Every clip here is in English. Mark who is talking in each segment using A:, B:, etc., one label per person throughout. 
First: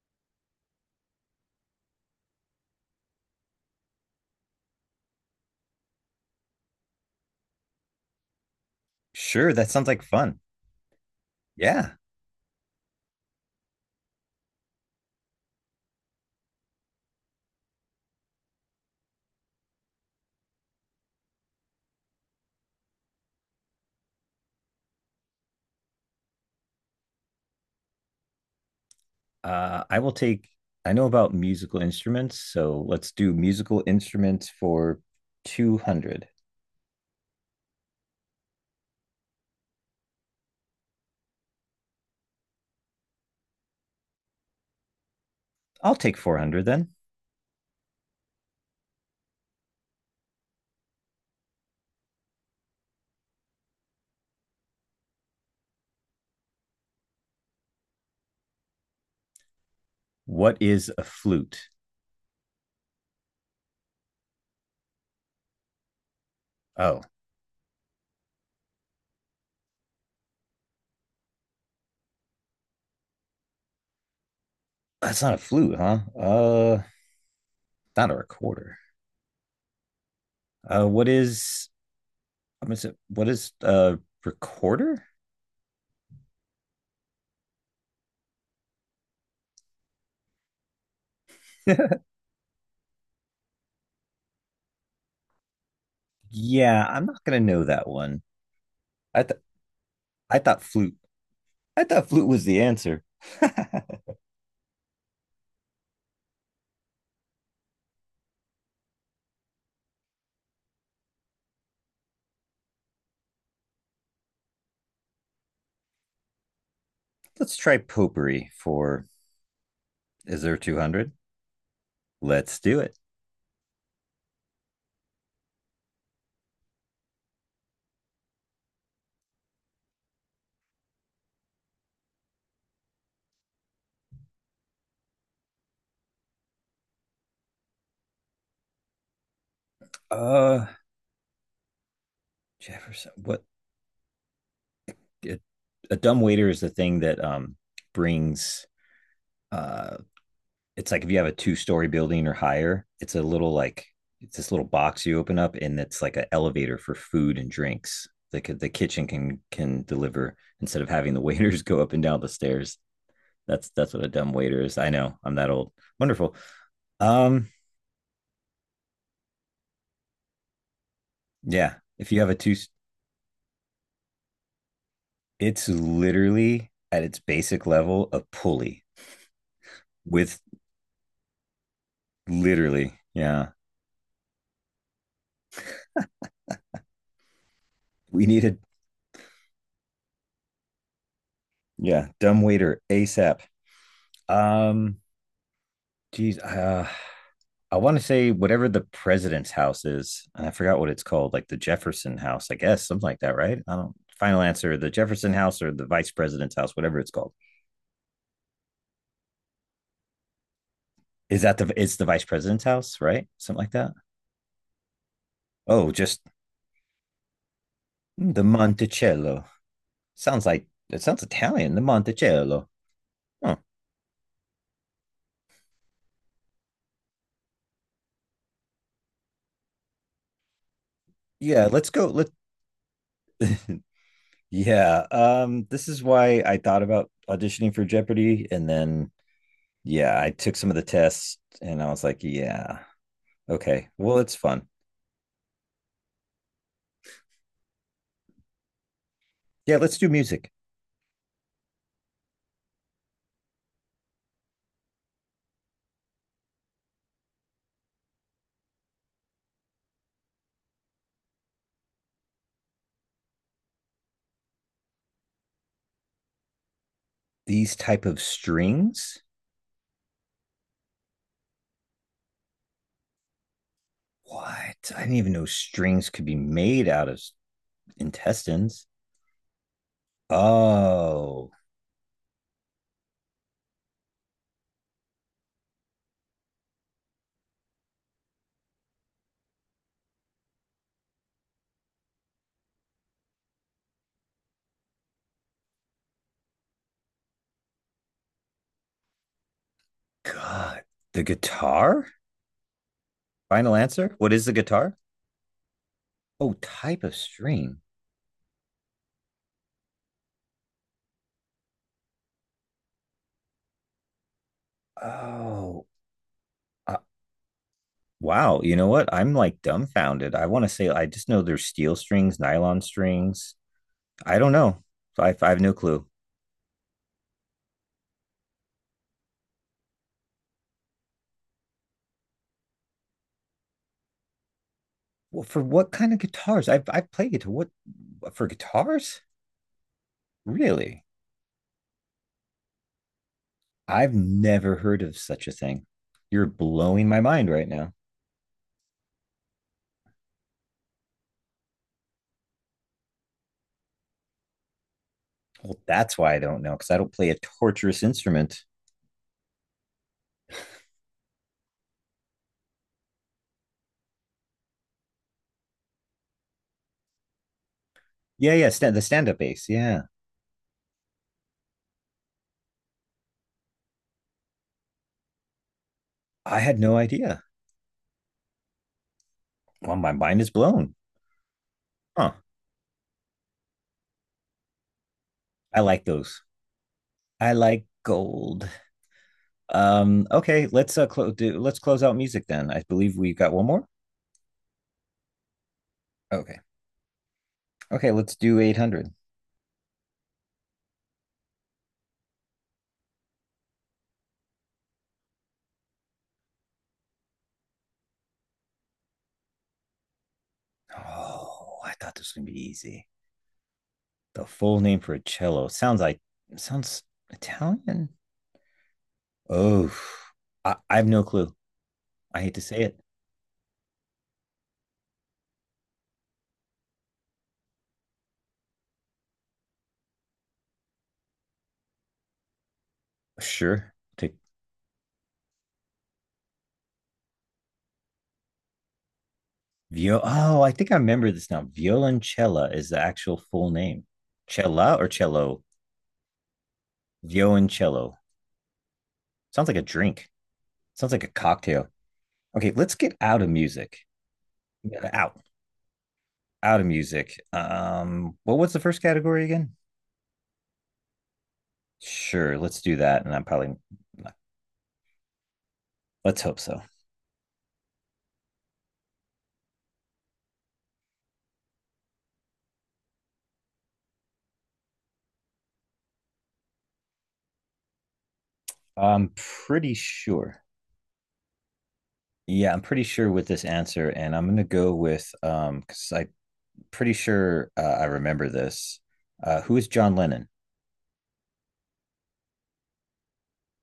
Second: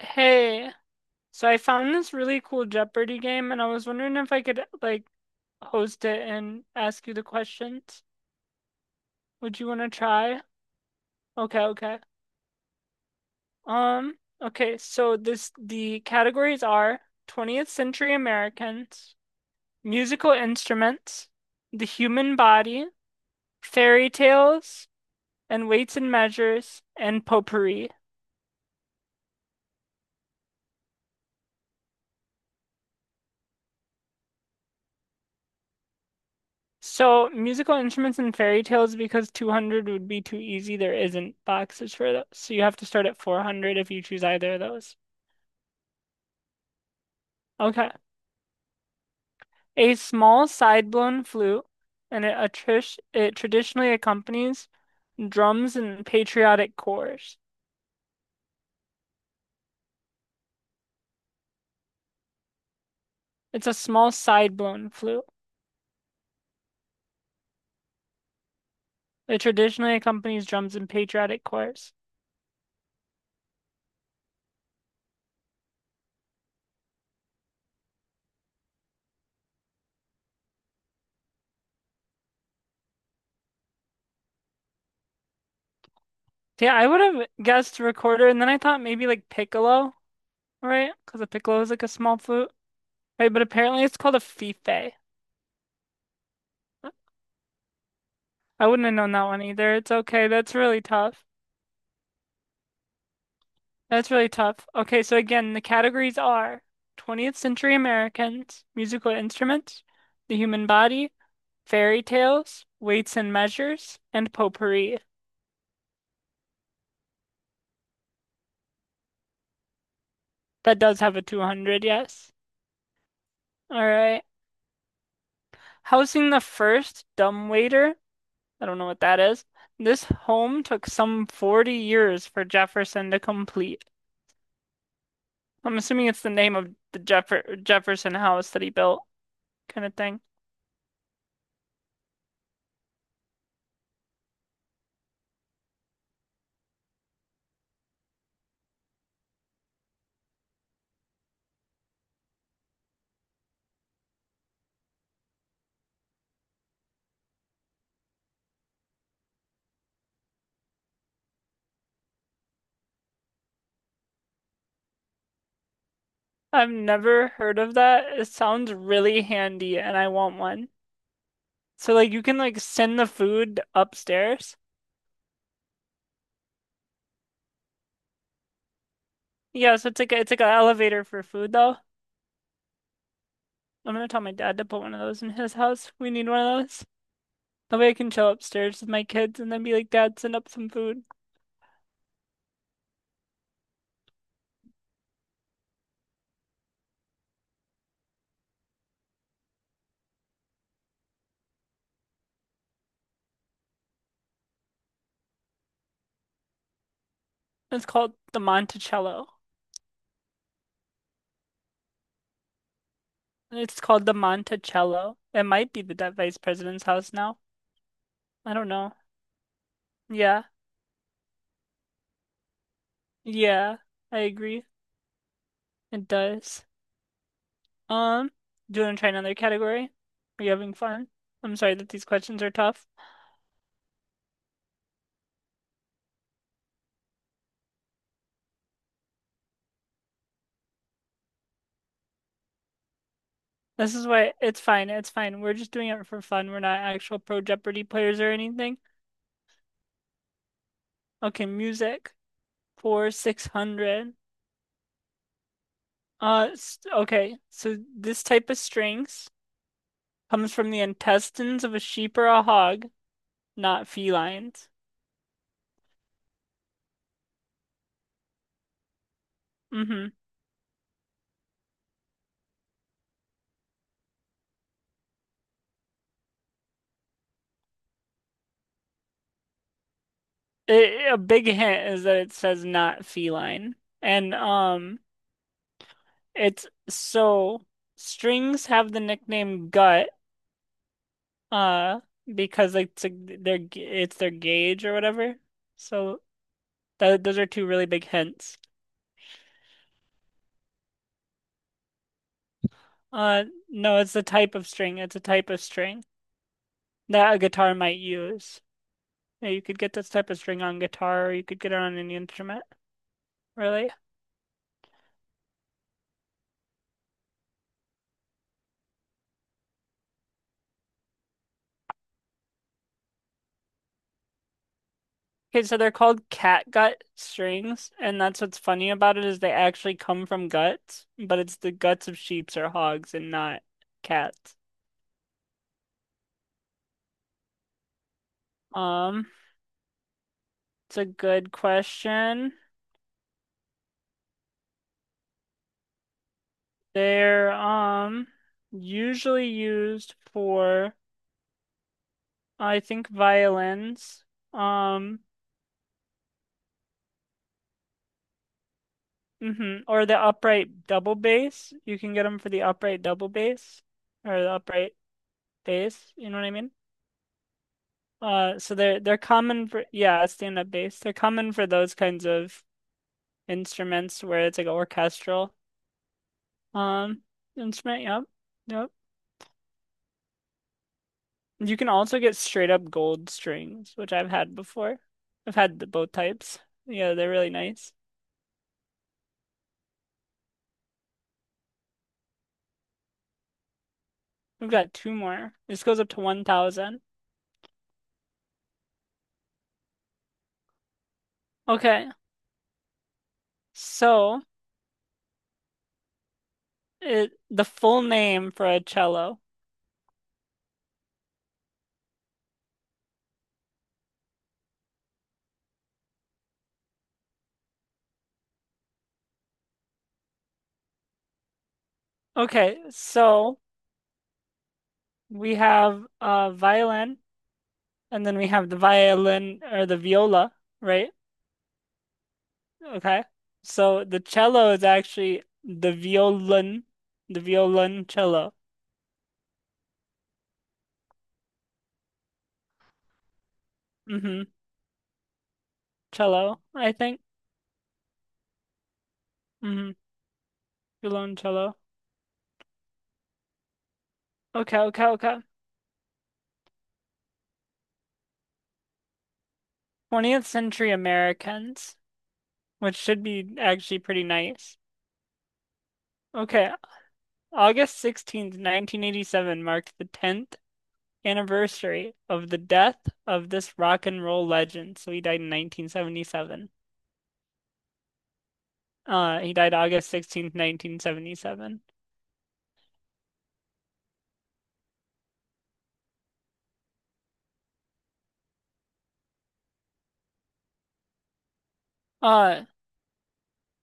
A: Hey, so I found this really cool Jeopardy game, and I was wondering if I could like host it and ask you the questions.
B: Sure,
A: Would you
B: that
A: want
B: sounds
A: to
B: like fun.
A: try? Okay,
B: Yeah.
A: okay. Um, okay, so this the categories are 20th century Americans, musical instruments, the human body, fairy tales, and weights and measures, and potpourri.
B: I will take, I know about musical instruments, so let's do musical instruments for 200.
A: So, musical instruments and fairy tales, because 200 would be too easy, there isn't boxes for those. So, you have to start at 400 if you choose either of those.
B: I'll take 400 then.
A: Okay. A small side-blown flute, and it traditionally accompanies drums and patriotic chores.
B: What is a flute?
A: It's a small side-blown flute.
B: Oh,
A: It traditionally accompanies drums and patriotic chores.
B: that's not a flute, huh? Not a recorder. What is, I'm gonna say, what is a recorder?
A: Yeah, I would have guessed recorder, and then I thought maybe like piccolo, right? Because a piccolo is like a small flute, right? But apparently it's called a fife.
B: Yeah, I'm not gonna know that one.
A: I wouldn't have known
B: I
A: that
B: th
A: one either. It's okay.
B: I
A: That's
B: thought
A: really
B: flute.
A: tough.
B: I thought flute was the answer.
A: That's really tough. Okay, so again, the categories are 20th century Americans, musical instruments, the human body, fairy tales, weights and measures, and potpourri.
B: Let's try potpourri for, is there
A: That does
B: 200?
A: have a 200, yes.
B: Let's do it.
A: All right. Housing the first dumb waiter. I don't know what that is. This home took some 40 years for Jefferson to complete. I'm assuming it's the name of the Jefferson house that he built, kind of thing.
B: Uh, Jefferson. What? It, a dumb waiter is the thing that brings. Uh, it's like if you have a two-story building or higher, it's a little like it's this little box you open up, and it's like an elevator for food and drinks. The kitchen can deliver instead of having the waiters go up and down the stairs. That's what a dumb waiter is. I know. I'm that old. Wonderful.
A: I've never
B: Um,
A: heard of that. It sounds really handy and I want one.
B: yeah.
A: So
B: If
A: like
B: you
A: you
B: have a
A: can
B: two,
A: like send the food upstairs.
B: it's literally at its basic level a pulley
A: Yeah, so it's
B: with
A: like an elevator for food though.
B: literally. Yeah.
A: I'm gonna tell my dad to put one of those in his house. We need one of those. That way I can
B: We
A: chill
B: needed,
A: upstairs with my kids and then be like, Dad, send up some food.
B: yeah, dumb waiter ASAP. Um, geez, I want to say whatever the president's house is, and I forgot what it's called, like the Jefferson House, I guess, something like that, right? I don't. Final answer: the Jefferson House or the Vice President's house, whatever it's called.
A: It's called the Monticello.
B: Is that the? It's the Vice President's house, right? Something like
A: It's
B: that.
A: called the Monticello. It might be
B: Oh,
A: the
B: just
A: vice president's house now.
B: the
A: I don't know.
B: Monticello.
A: Yeah.
B: Sounds like it sounds Italian. The Monticello. Oh,
A: Yeah. I agree. It does. Um, do you want to try another category? Are you having fun? I'm
B: yeah,
A: sorry
B: let's
A: that these
B: go. Let
A: questions are tough.
B: yeah, this is why I thought about auditioning for Jeopardy, and then yeah, I took some of the tests, and I was like, yeah, okay,
A: This is
B: well, it's
A: why it's
B: fun.
A: fine. It's fine. We're just doing it for fun. We're not actual Pro Jeopardy players or anything.
B: Yeah, let's do music.
A: Okay, music for 600. Okay. So this type of strings comes from the intestines of a sheep or a hog. Not felines.
B: These type of strings.
A: Mm-hmm.
B: What? I didn't even know strings could be made out of intestines.
A: A big
B: Oh
A: hint is that it says not feline. And it's so strings have the nickname gut uh because it's their gauge or whatever. So those are two really big hints.
B: God, the guitar. Final
A: No,
B: answer.
A: it's a
B: What is the
A: type of
B: guitar?
A: string. It's a type of string
B: Oh, type of
A: that a guitar
B: string.
A: might use. Yeah, you could get this type of string on guitar or you could get it on any instrument, really.
B: Oh, uh, wow, you know what? I'm like dumbfounded. I want to say I just know there's steel strings, nylon strings. I don't know. So, I have
A: Okay,
B: no
A: so they're
B: clue.
A: called cat gut strings, and that's what's funny about it is they actually come from guts, but it's the guts of sheep or hogs and not cats.
B: Well, for what kind of guitars? I've played guitar. What for guitars?
A: Um, it's a
B: Really?
A: good question.
B: I've never heard of such a thing. You're blowing my mind
A: They're
B: right now.
A: usually used for I think violins. Um,
B: Well, that's why I don't know because I don't play a torturous instrument.
A: or the upright double bass. You can get them for the upright double bass or the upright bass, you know what I mean?
B: Yeah, yeah,
A: So they're
B: the
A: they're
B: stand-up
A: common
B: bass.
A: for
B: Yeah,
A: yeah, stand-up bass. They're common for those kinds of instruments where it's like an orchestral
B: I had no
A: um
B: idea.
A: instrument. Yep, yep.
B: Well, my mind is blown.
A: You can also
B: Huh?
A: get straight up gold strings, which I've had before. I've had
B: I
A: the,
B: like
A: both
B: those.
A: types. Yeah, they're really
B: I like
A: nice.
B: gold. Okay, let's close do let's close out music then. I believe we've got one more.
A: We've got two more. This goes up to
B: Okay.
A: 1,000.
B: Okay, let's do 800.
A: Okay, so it the full name for a cello.
B: Oh, I thought this was going to be easy. The full name for a cello sounds like sounds Italian. Oh, I have no clue. I hate to
A: Okay,
B: say it.
A: so we have violin, and then we have the violin or the viola, right? Okay.
B: Sure.
A: So the
B: To
A: cello is actually the violin, the violoncello.
B: vio Oh, I think I remember this now. Violoncella is the actual full name.
A: Mm-hmm.
B: Cella or cello?
A: Cello, I think.
B: Violoncello. Sounds like a
A: Mm-hmm.
B: drink. Sounds like a
A: Violoncello.
B: cocktail. Okay, let's get out of music.
A: Okay, okay,
B: Out
A: okay.
B: out of music. Well, what's the first category again?
A: 20th century Americans,
B: Sure, let's
A: which
B: do
A: should
B: that. And I'm
A: be
B: probably
A: actually pretty nice.
B: let's hope
A: Okay,
B: so.
A: August 16th, 1987 marked the 10th anniversary of the death of this rock and roll legend. So he died in 1977.
B: I'm
A: He died
B: pretty
A: August
B: sure.
A: 16th, 1977.
B: Yeah, I'm pretty sure with this answer, and I'm gonna go with because I'm pretty sure I remember this. Who is John Lennon?
A: Uh,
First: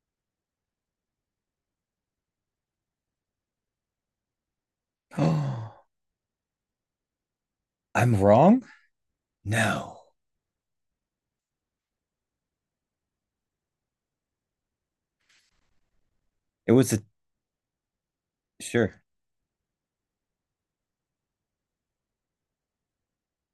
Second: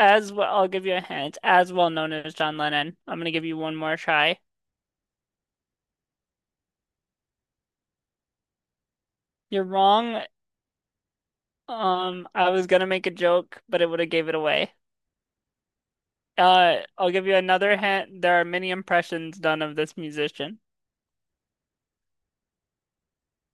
A: As well, I'll give you a hint. As well known as John Lennon. I'm gonna give you one more try.
B: Oh, I'm wrong.
A: You're
B: No,
A: wrong. I was gonna make a joke, but it would have gave it away.
B: it was a
A: I'll give you another hint. There are many
B: sure.
A: impressions done of this musician.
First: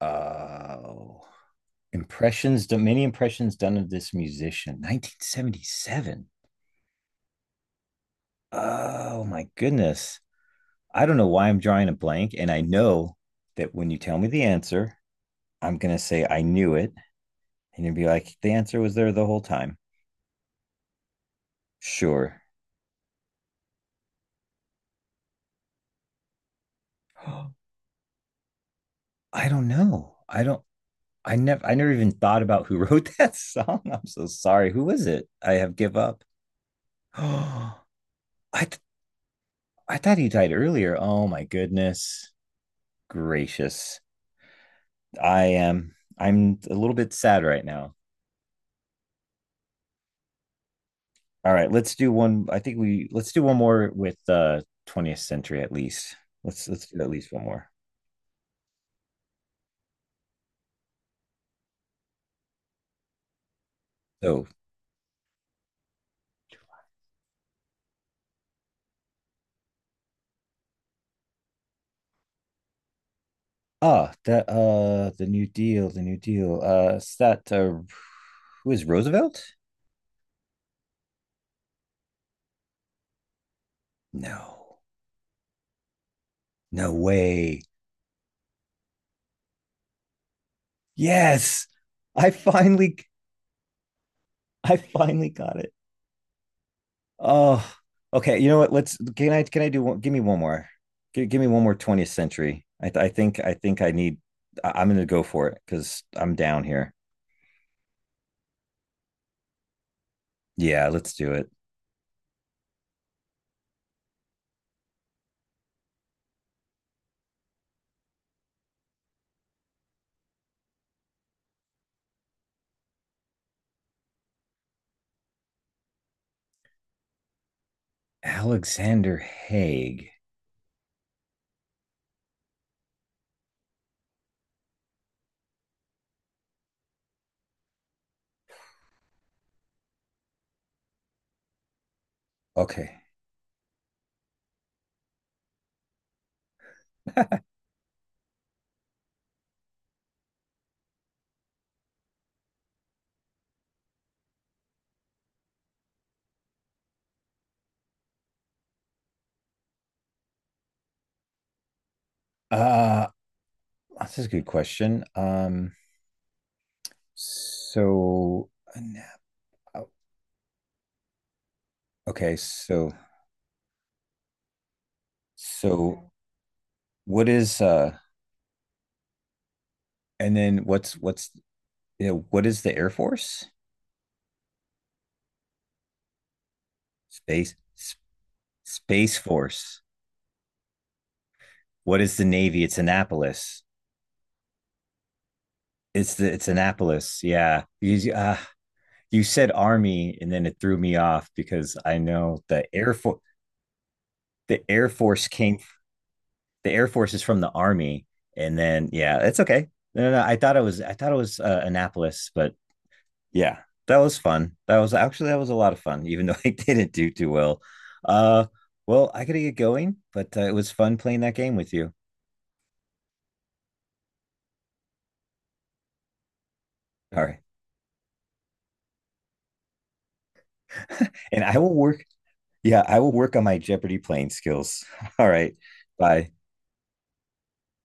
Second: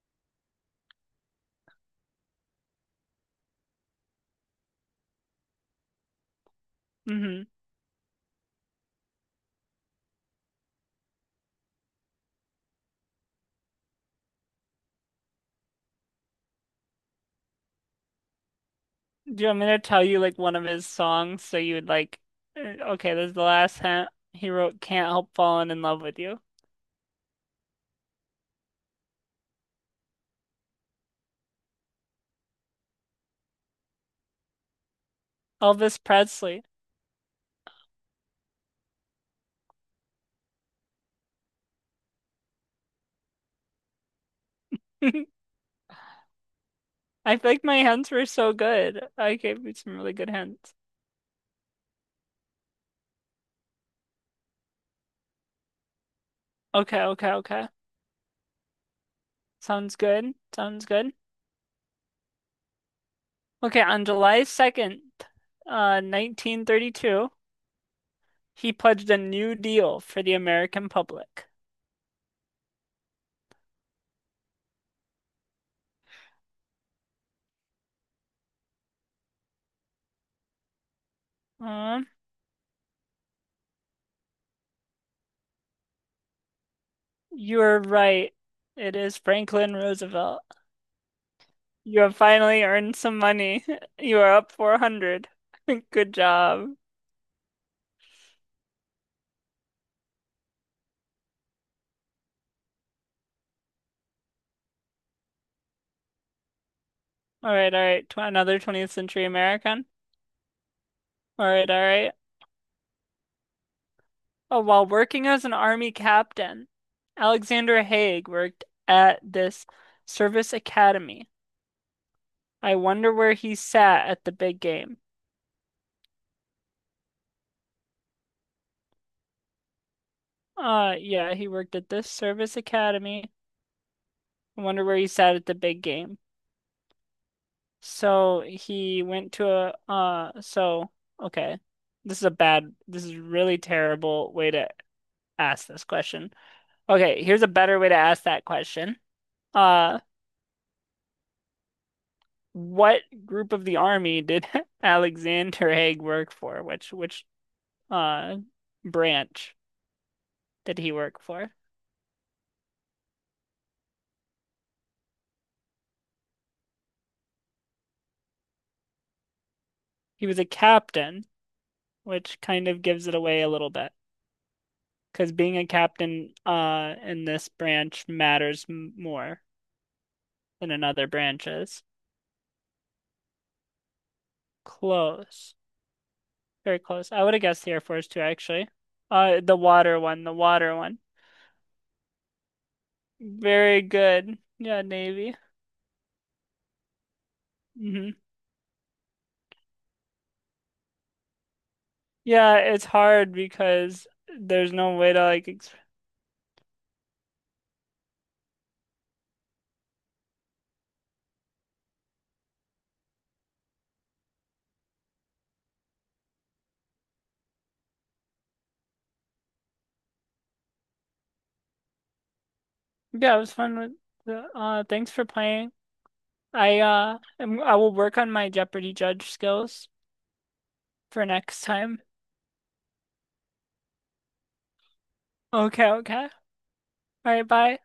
B: Oh, many impressions done of this musician. 1977.
A: Hmm.
B: Oh my goodness. I don't know why I'm drawing a blank. And I know that when you tell me the answer, I'm going to say, I knew it. And you will be like, the answer was there the whole
A: Do you want me
B: time.
A: to tell you like one of his songs so you would like?
B: Sure.
A: Okay, this is the last hint. He wrote "Can't Help Falling in Love with You."
B: I don't know. I never even thought about who wrote that song. I'm so sorry. Who was it? I have give
A: Elvis
B: up.
A: Presley.
B: I, th- I thought he died earlier. Oh my goodness gracious. I'm a little bit
A: I
B: sad
A: feel
B: right
A: like my
B: now.
A: hints were so good. I gave you some really good hints.
B: All right, let's do one. I think we let's do one more with 20th century at least. Let's do
A: Okay,
B: at
A: okay,
B: least one
A: okay.
B: more.
A: Sounds good. Sounds good. Okay, on July
B: So
A: 2nd, 1932, he pledged a New Deal for the American public.
B: ah that the New Deal, the New Deal. Is that who is Roosevelt?
A: Uh,
B: No, no way.
A: you're right. It is Franklin Roosevelt.
B: Yes,
A: You have
B: I
A: finally earned
B: finally
A: some money. You are up
B: I
A: 400.
B: finally got it.
A: Good job.
B: Oh, okay. You know what? Let's can I do one give me one more. Give me one more 20th century. I think I need I'm gonna go for it because I'm down here.
A: All right, all right. Tw another 20th century American.
B: Yeah, let's do
A: All
B: it.
A: right, all right. Oh, while working as an army captain, Alexander Haig worked at this service academy. I wonder where he sat at the big game.
B: Alexander Haig.
A: Yeah, he worked at this service academy. I wonder where he sat at the big game. So he went to a so okay.
B: Okay.
A: This is a really terrible way to ask this question. Okay, here's a better way to ask that question. Uh, what group of the army did Alexander Haig work for? Which uh branch did he work for?
B: uh that's a good question. So uh,
A: He was a captain,
B: okay,
A: which kind of gives it away a little bit. Because being a
B: so
A: captain in
B: what
A: this
B: is
A: branch matters m more
B: and then
A: than in other
B: what's
A: branches.
B: you know, what is the Air Force?
A: Close. Very close. I would have
B: Space
A: guessed the Air
B: S-
A: Force too, actually.
B: Space
A: The
B: Force.
A: water one, the water one.
B: What is the Navy? It's Annapolis.
A: Very good. Yeah, Navy.
B: It's the it's Annapolis. Yeah. You,
A: Hmm.
B: you said Army and then it threw me off because I know
A: Yeah, it's hard because
B: The
A: there's
B: Air
A: no way to
B: Force
A: like.
B: came
A: Ex
B: the Air Force is from the Army, and then yeah, it's okay. No. I thought it was Annapolis, but yeah, that was fun. That was a lot of fun, even though I didn't do too well. Uh, well, I gotta get going, but it was fun playing that game with you.
A: yeah, it was fun with Thanks for playing.
B: All right,
A: I will work on my Jeopardy judge skills for
B: and I
A: next
B: will
A: time.
B: work. Yeah, I will work on my Jeopardy playing skills. All right,
A: Okay, okay.
B: bye.
A: All right, bye.